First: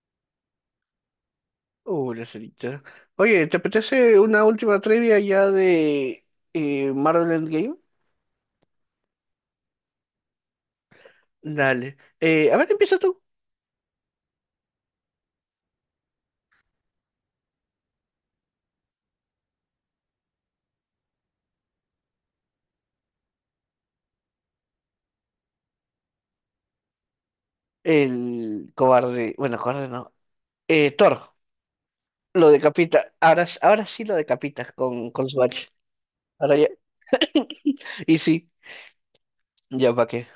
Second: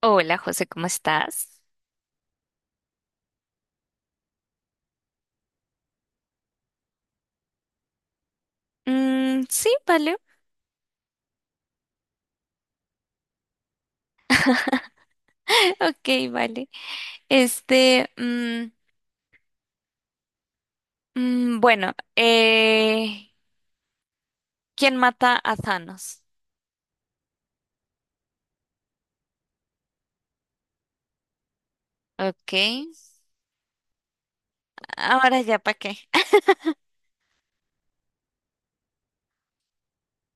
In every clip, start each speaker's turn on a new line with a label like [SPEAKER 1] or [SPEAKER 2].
[SPEAKER 1] Hola, José, ¿cómo estás?
[SPEAKER 2] Hola la cerita. Oye, ¿te apetece una última trivia ya de Marvel Endgame?
[SPEAKER 1] Sí, vale.
[SPEAKER 2] Dale. A ver, empieza tú.
[SPEAKER 1] Ok, vale. Este, mm, mm, bueno, eh, ¿Quién mata a Thanos?
[SPEAKER 2] El cobarde. Bueno, cobarde no. Thor lo
[SPEAKER 1] Ok.
[SPEAKER 2] decapita. Ahora, ahora sí lo decapitas con
[SPEAKER 1] Ahora
[SPEAKER 2] su
[SPEAKER 1] ya,
[SPEAKER 2] hacha.
[SPEAKER 1] ¿para qué?
[SPEAKER 2] Ahora ya. Y sí, ya para qué.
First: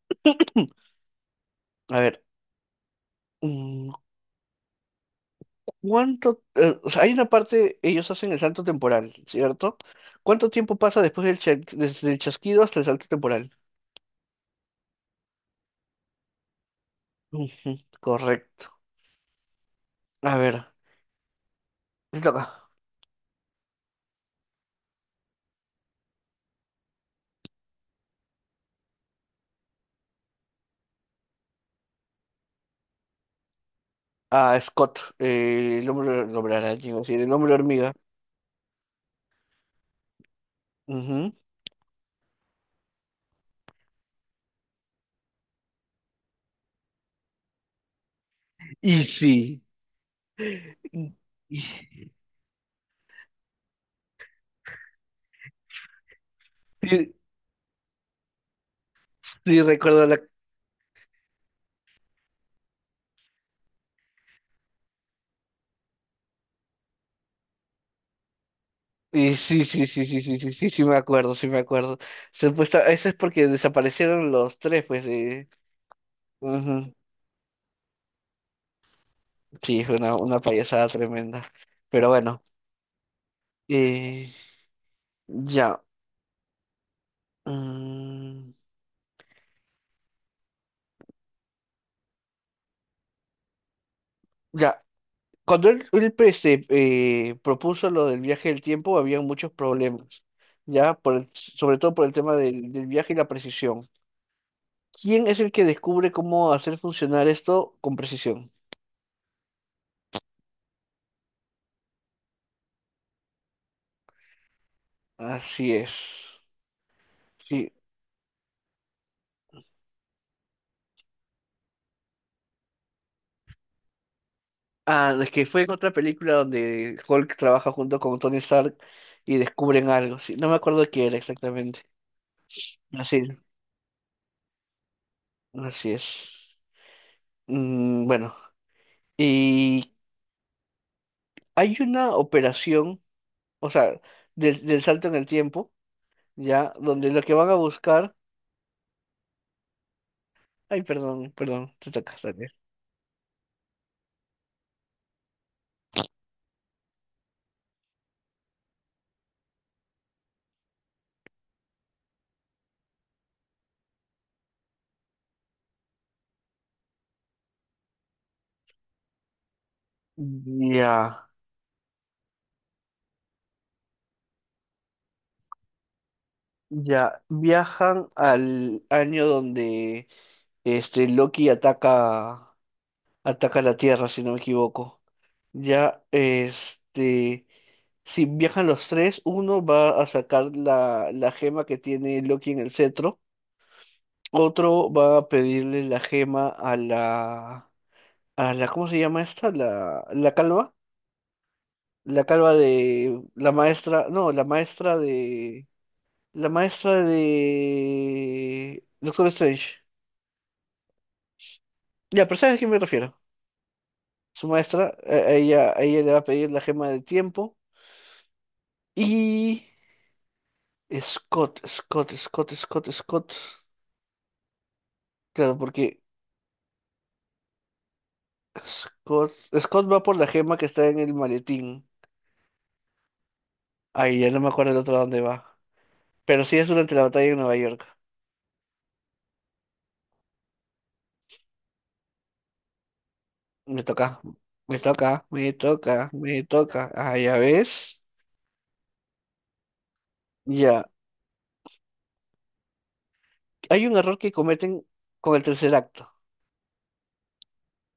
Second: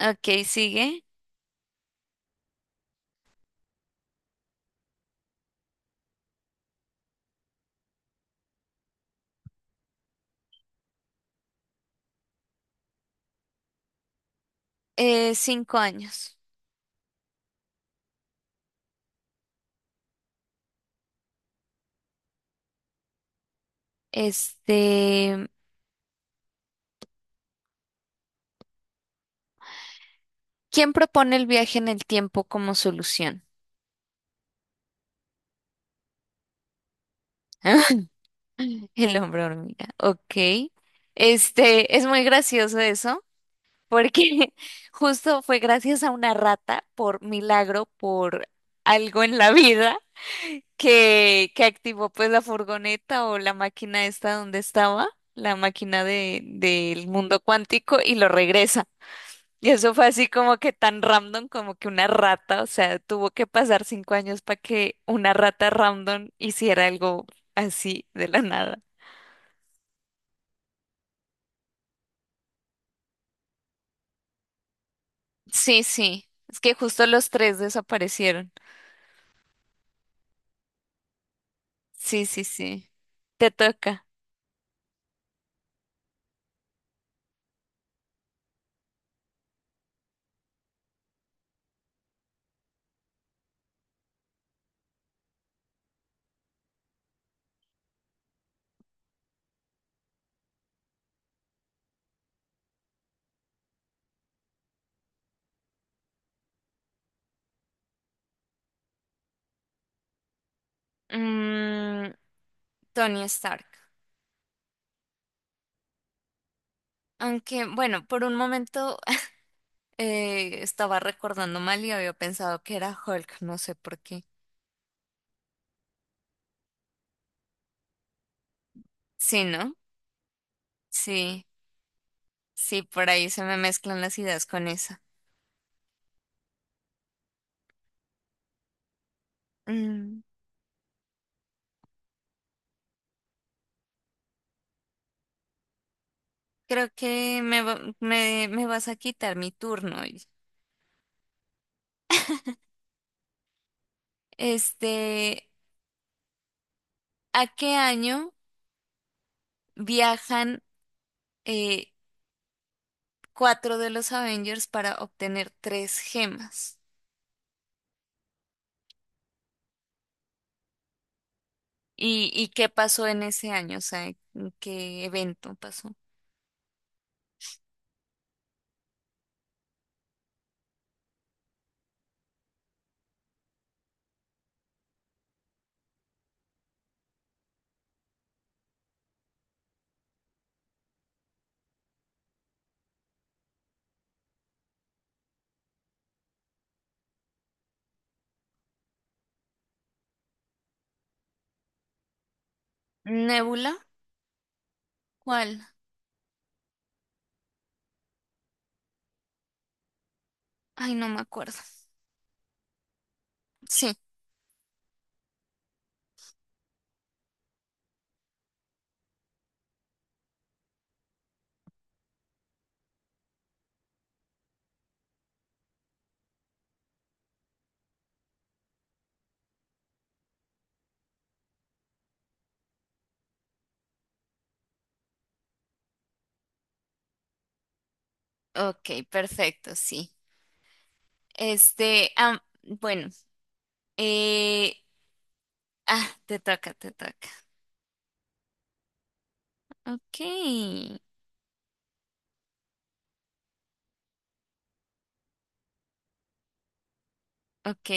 [SPEAKER 1] Ok, sigue.
[SPEAKER 2] A ver. mm, ¿Cuánto? O sea, hay una parte, ellos hacen el salto temporal, ¿cierto? ¿Cuánto tiempo pasa después desde el chasquido hasta el salto temporal?
[SPEAKER 1] 5 años.
[SPEAKER 2] Ujú, correcto. A ver, te toca.
[SPEAKER 1] Este, ¿quién propone el viaje en el tiempo como solución?
[SPEAKER 2] A Scott, el hombre el hombre araña, iba a decir, el hombre hormiga.
[SPEAKER 1] El hombre hormiga. Ok.
[SPEAKER 2] Ujú.
[SPEAKER 1] Este, es muy gracioso eso, porque justo fue gracias a una rata, por milagro, por
[SPEAKER 2] Y
[SPEAKER 1] algo en la
[SPEAKER 2] sí,
[SPEAKER 1] vida,
[SPEAKER 2] y-
[SPEAKER 1] que
[SPEAKER 2] y-
[SPEAKER 1] activó pues la furgoneta o la máquina esta donde estaba, la máquina del
[SPEAKER 2] sí,
[SPEAKER 1] mundo cuántico y lo regresa.
[SPEAKER 2] sí,
[SPEAKER 1] Y eso
[SPEAKER 2] recuerdo
[SPEAKER 1] fue
[SPEAKER 2] la...
[SPEAKER 1] así como que tan random como que una rata, o sea, tuvo que pasar 5 años para que una rata random hiciera algo así de la nada.
[SPEAKER 2] Y sí, sí, sí, sí, sí, sí, sí, sí, me acuerdo, sí me acuerdo. Supuesta, eso es porque desaparecieron los tres, pues, de...
[SPEAKER 1] Sí, sí, es que
[SPEAKER 2] Ujú.
[SPEAKER 1] justo los tres desaparecieron.
[SPEAKER 2] Sí, fue una, payasada tremenda. Pero
[SPEAKER 1] Sí,
[SPEAKER 2] bueno,
[SPEAKER 1] sí, sí. Te toca.
[SPEAKER 2] eh, ya. mm, ya, cuando él, pues, se, propuso lo del viaje del tiempo, había muchos problemas, ya, sobre todo por el tema del viaje y la precisión. ¿Quién es el que descubre cómo hacer funcionar esto con precisión?
[SPEAKER 1] Mm, Tony Stark.
[SPEAKER 2] Así es.
[SPEAKER 1] Aunque,
[SPEAKER 2] Sí.
[SPEAKER 1] bueno, por un momento estaba recordando mal y había pensado que era Hulk, no sé por qué.
[SPEAKER 2] Ah, es que fue en otra película donde Hulk trabaja junto con Tony Stark y
[SPEAKER 1] Sí, ¿no?
[SPEAKER 2] descubren algo. Sí, no me acuerdo qué era
[SPEAKER 1] Sí,
[SPEAKER 2] exactamente.
[SPEAKER 1] sí, por
[SPEAKER 2] Así,
[SPEAKER 1] ahí se me mezclan las ideas con esa.
[SPEAKER 2] así es. Bueno, y
[SPEAKER 1] Mm,
[SPEAKER 2] hay una operación, o sea, del salto en el tiempo. Ya,
[SPEAKER 1] Creo
[SPEAKER 2] donde lo que
[SPEAKER 1] que
[SPEAKER 2] van a buscar,
[SPEAKER 1] me vas a quitar mi turno hoy.
[SPEAKER 2] ay, perdón, perdón, te toca dale.
[SPEAKER 1] Este, ¿a qué año viajan eh, cuatro de los Avengers para obtener tres gemas?
[SPEAKER 2] Ya,
[SPEAKER 1] Y qué pasó en ese año? O sea, ¿en ¿qué evento pasó?
[SPEAKER 2] ya, viajan al año donde este Loki ataca, la Tierra, si no me equivoco. Ya, este, si viajan los tres, uno va a sacar la, gema que tiene Loki en el cetro, otro va a pedirle la gema a la, ¿cómo se llama esta? La calva. La calva de la
[SPEAKER 1] ¿Nébula?
[SPEAKER 2] maestra, no,
[SPEAKER 1] ¿Cuál?
[SPEAKER 2] la maestra de Doctor Strange.
[SPEAKER 1] Ay, no me acuerdo.
[SPEAKER 2] Ya, pero ¿sabes a quién me refiero?
[SPEAKER 1] Sí,
[SPEAKER 2] Su maestra, a ella, le va a pedir la gema del tiempo y Scott, Scott, Scott, Scott, Scott. Claro, porque Scott, Scott va por la gema que está en el maletín. Ay, ya no me acuerdo el otro dónde va. Pero sí es durante la batalla en Nueva York.
[SPEAKER 1] ok, perfecto, sí. Este, ah, bueno,
[SPEAKER 2] Me toca,
[SPEAKER 1] eh,
[SPEAKER 2] me toca, me toca,
[SPEAKER 1] ah, te
[SPEAKER 2] me
[SPEAKER 1] toca,
[SPEAKER 2] toca.
[SPEAKER 1] te
[SPEAKER 2] Ah,
[SPEAKER 1] toca.
[SPEAKER 2] ya ves.
[SPEAKER 1] Ok,
[SPEAKER 2] Ya, hay un error que cometen con el tercer acto,
[SPEAKER 1] ok,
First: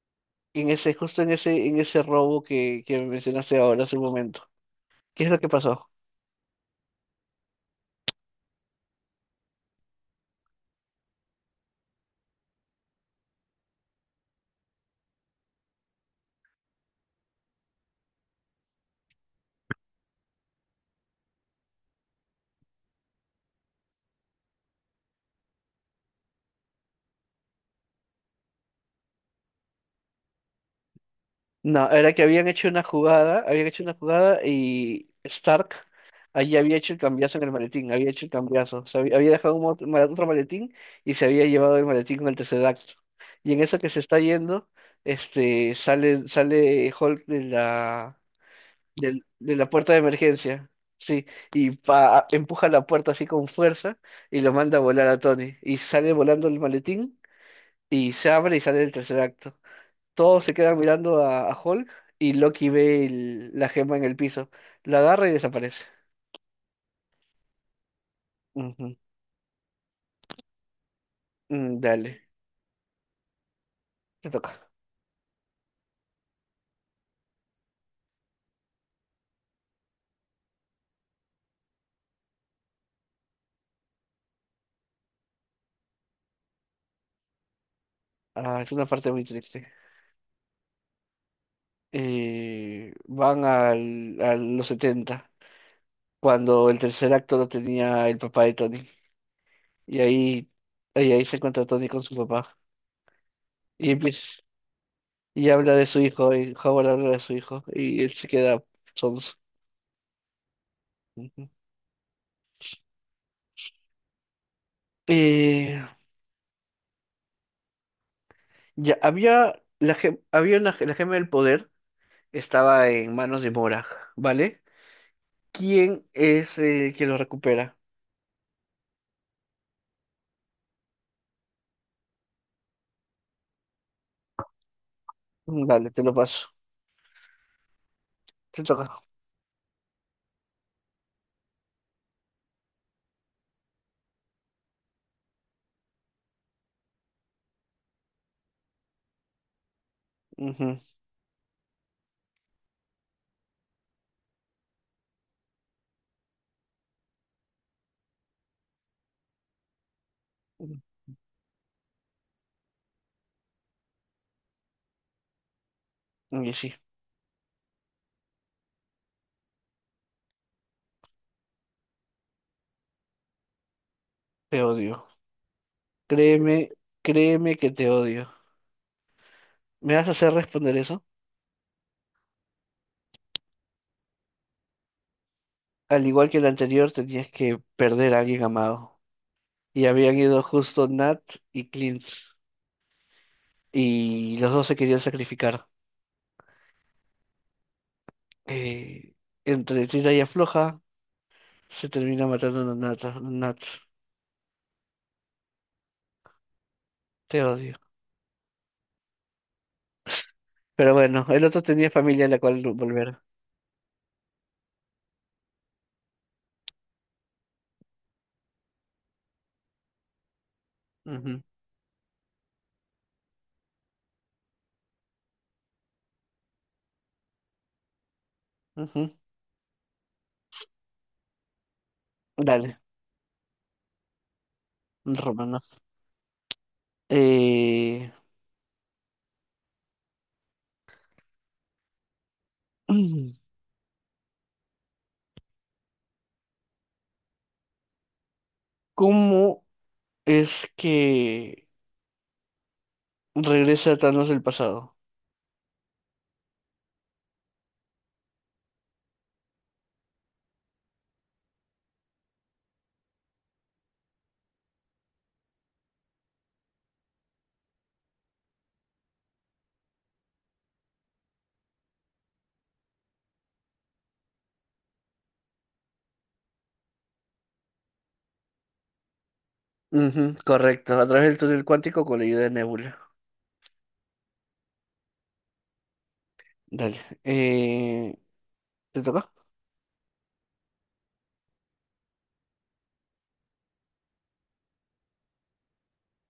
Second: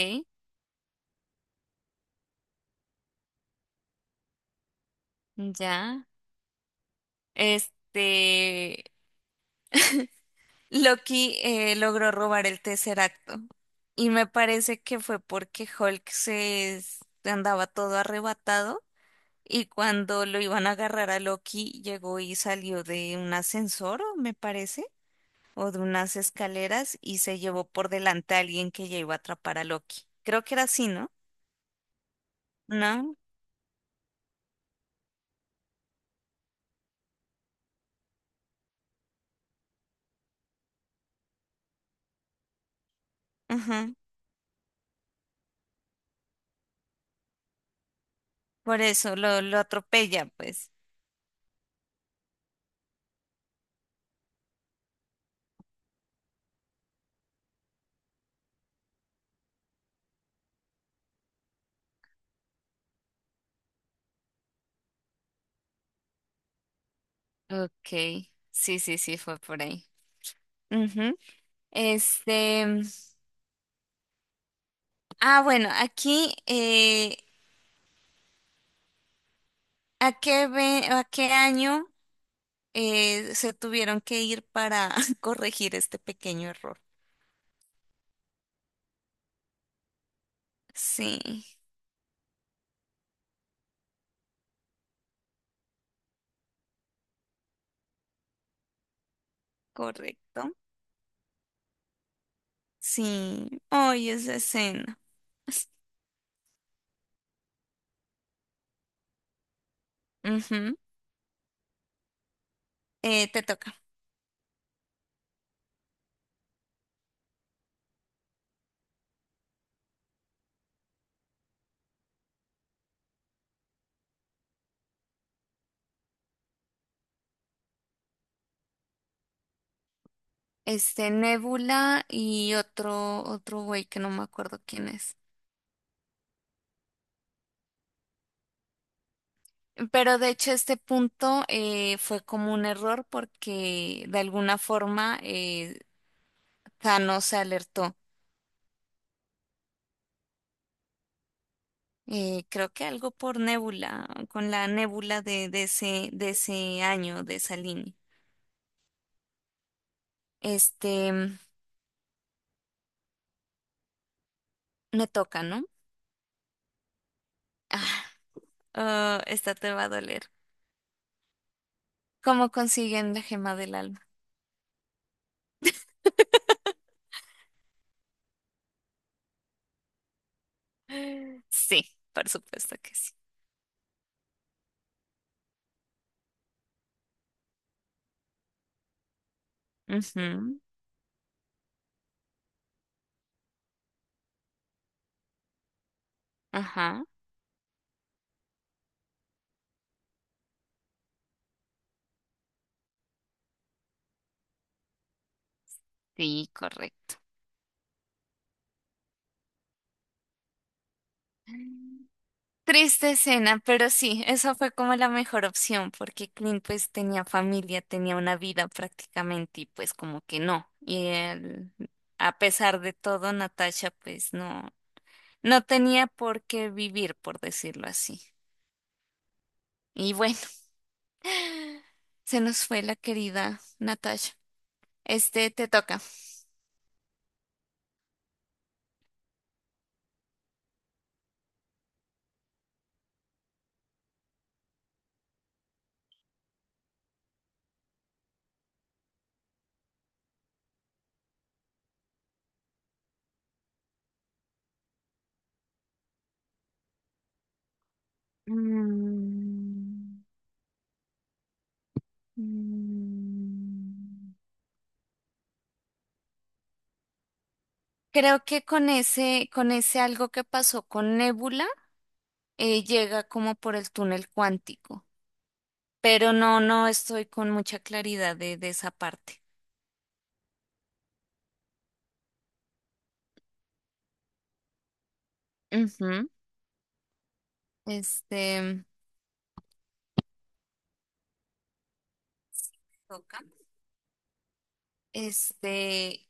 [SPEAKER 2] justo en ese robo que mencionaste ahora hace un momento. ¿Qué es lo que pasó?
[SPEAKER 1] ya. Este, Loki logró robar el tercer, y me parece que fue porque Hulk andaba todo arrebatado. Y cuando lo iban a agarrar a Loki, llegó y salió de un ascensor, o me parece, o de unas escaleras y se llevó por delante a alguien que ya iba a atrapar a Loki. Creo que era así, ¿no?
[SPEAKER 2] No, era que habían hecho una
[SPEAKER 1] No,
[SPEAKER 2] jugada, habían hecho una jugada y Stark allí había hecho el cambiazo en el maletín, había hecho el cambiazo, o sea, había dejado otro maletín y se había llevado el maletín con el tercer acto. Y en eso que
[SPEAKER 1] ajá.
[SPEAKER 2] se está yendo, este, sale Hulk
[SPEAKER 1] Por eso
[SPEAKER 2] de
[SPEAKER 1] lo
[SPEAKER 2] la puerta de
[SPEAKER 1] atropella,
[SPEAKER 2] emergencia.
[SPEAKER 1] pues.
[SPEAKER 2] Sí, y empuja la puerta así con fuerza y lo manda a volar a Tony. Y sale volando el maletín y se abre y sale el tercer acto. Todos se quedan mirando a Hulk y Loki ve la gema en el piso. La agarra y desaparece.
[SPEAKER 1] Ok, sí,
[SPEAKER 2] Ujú.
[SPEAKER 1] sí, sí, fue por ahí. Ujú.
[SPEAKER 2] Dale,
[SPEAKER 1] Este,
[SPEAKER 2] te toca.
[SPEAKER 1] ah, bueno, aquí, ¿a qué año se tuvieron que ir para corregir este pequeño error?
[SPEAKER 2] Ah, es una parte muy triste.
[SPEAKER 1] Sí.
[SPEAKER 2] Van a los 70 cuando el tercer acto lo tenía el papá de Tony. Y
[SPEAKER 1] Correcto.
[SPEAKER 2] ahí, y ahí, se encuentra Tony con su papá.
[SPEAKER 1] Sí.
[SPEAKER 2] Y,
[SPEAKER 1] Ay,
[SPEAKER 2] empie-
[SPEAKER 1] esa escena.
[SPEAKER 2] y habla de su hijo, y Howard habla de su hijo, y él se queda sonso.
[SPEAKER 1] Ujú.
[SPEAKER 2] Ujú.
[SPEAKER 1] Te toca.
[SPEAKER 2] Eh, ya, había, la, gem- había una, ge- la gema del poder estaba en manos de Morag, ¿vale? ¿Quién es quien lo recupera?
[SPEAKER 1] Este, Nebula y otro, otro güey que no me acuerdo quién es.
[SPEAKER 2] Dale, te lo paso. Te toca.
[SPEAKER 1] Pero de hecho este punto fue como un error porque de alguna forma Thanos se alertó.
[SPEAKER 2] Ujú.
[SPEAKER 1] Creo que algo por Nebula, con la Nebula de ese año, de esa línea. Este, me toca, ¿no?
[SPEAKER 2] Y sí,
[SPEAKER 1] Ah, oh, esta te va a doler. ¿Cómo consiguen la gema del alma?
[SPEAKER 2] te odio. Créeme, créeme que te odio. ¿Me vas a hacer responder eso?
[SPEAKER 1] Sí, por supuesto que sí.
[SPEAKER 2] Al igual que el anterior, tenías que perder a alguien amado. Y habían ido
[SPEAKER 1] Ujú.
[SPEAKER 2] justo Nat y Clint, y los dos se querían sacrificar.
[SPEAKER 1] Ajá,
[SPEAKER 2] Eh, Entre tira y afloja, se termina matando a Nat, Nat.
[SPEAKER 1] sí, correcto.
[SPEAKER 2] Te odio. Pero bueno, el otro tenía familia a la cual no
[SPEAKER 1] Triste
[SPEAKER 2] volver.
[SPEAKER 1] escena, pero sí, esa fue como la mejor opción porque Clint pues tenía familia, tenía una vida prácticamente y pues como que no. Y
[SPEAKER 2] Ujú,
[SPEAKER 1] él, a pesar de todo, Natasha pues no, no tenía por qué vivir, por decirlo así.
[SPEAKER 2] ujú.
[SPEAKER 1] Y bueno, se nos
[SPEAKER 2] Dale,
[SPEAKER 1] fue la querida Natasha. Este
[SPEAKER 2] Romano.
[SPEAKER 1] te toca.
[SPEAKER 2] Eh, ¿Cómo es que regresa Thanos del pasado?
[SPEAKER 1] Mm. Mm, Creo que con ese algo que pasó con Nebula, llega como por el túnel cuántico, pero no, no estoy con mucha claridad de esa parte.
[SPEAKER 2] Ujú, correcto, a través del túnel cuántico con la ayuda de Nebula.
[SPEAKER 1] Ujú.
[SPEAKER 2] Dale.
[SPEAKER 1] Este,
[SPEAKER 2] ¿Te toca?
[SPEAKER 1] toca. Este,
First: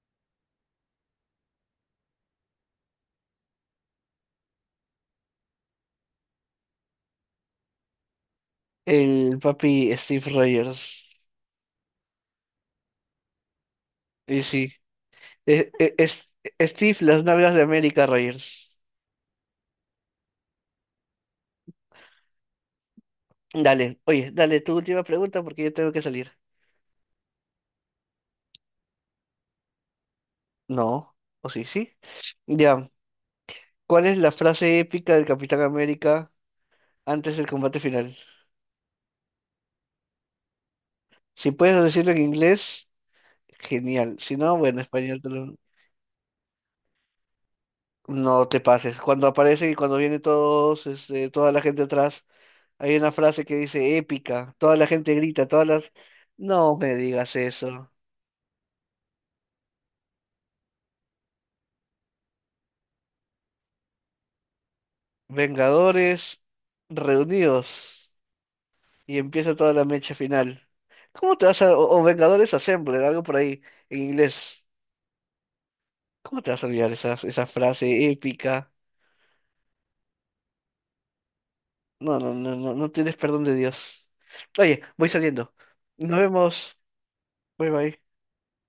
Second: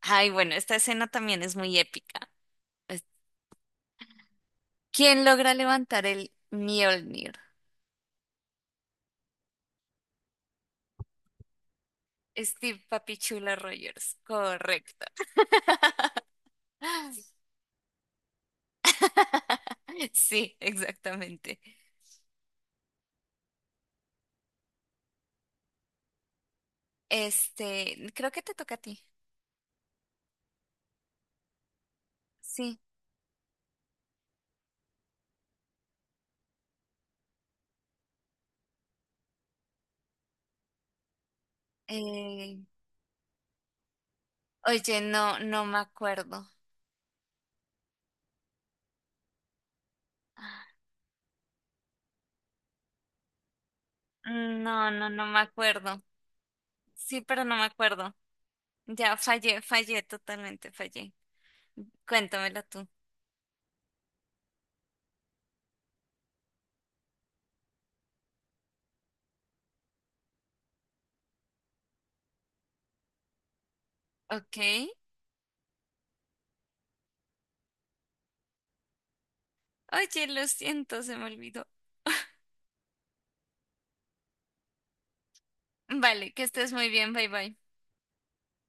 [SPEAKER 1] ay, bueno, esta escena también es muy épica. Es- ¿quién logra levantar el Mjolnir?
[SPEAKER 2] El papi Steve Rogers.
[SPEAKER 1] Steve Papichula Rogers,
[SPEAKER 2] Y sí,
[SPEAKER 1] correcto.
[SPEAKER 2] Eh, eh, es- Steve, las nalgas de América, Roger.
[SPEAKER 1] Sí, exactamente.
[SPEAKER 2] Dale, oye, dale tu última pregunta porque yo tengo que salir.
[SPEAKER 1] Este, creo que te toca a ti.
[SPEAKER 2] No, o sí, sí.
[SPEAKER 1] Sí.
[SPEAKER 2] Ya, ¿cuál es la frase épica del Capitán América antes del combate final? Si puedes decirlo en
[SPEAKER 1] Eh,
[SPEAKER 2] inglés, genial. Si no, bueno,
[SPEAKER 1] oye,
[SPEAKER 2] español
[SPEAKER 1] no, no me acuerdo.
[SPEAKER 2] no te pases. Cuando aparece y cuando viene todos, este, toda la gente atrás, hay una frase que dice épica. Toda la
[SPEAKER 1] No, no,
[SPEAKER 2] gente
[SPEAKER 1] no me
[SPEAKER 2] grita, todas las...
[SPEAKER 1] acuerdo.
[SPEAKER 2] No me
[SPEAKER 1] Sí,
[SPEAKER 2] digas
[SPEAKER 1] pero no me
[SPEAKER 2] eso.
[SPEAKER 1] acuerdo. Ya fallé, fallé, totalmente fallé. Cuéntamela tú.
[SPEAKER 2] Vengadores reunidos y empieza toda la mecha final. ¿Cómo te vas a... o Vengadores Assembled, algo por ahí en inglés.
[SPEAKER 1] Ok.
[SPEAKER 2] ¿Cómo te vas a olvidar esa frase épica?
[SPEAKER 1] Oye, lo siento, se me olvidó.
[SPEAKER 2] No, no, no, no, no tienes perdón de Dios. Oye, voy saliendo. Nos
[SPEAKER 1] Vale, que estés
[SPEAKER 2] vemos.
[SPEAKER 1] muy bien, bye bye.
[SPEAKER 2] Bye bye.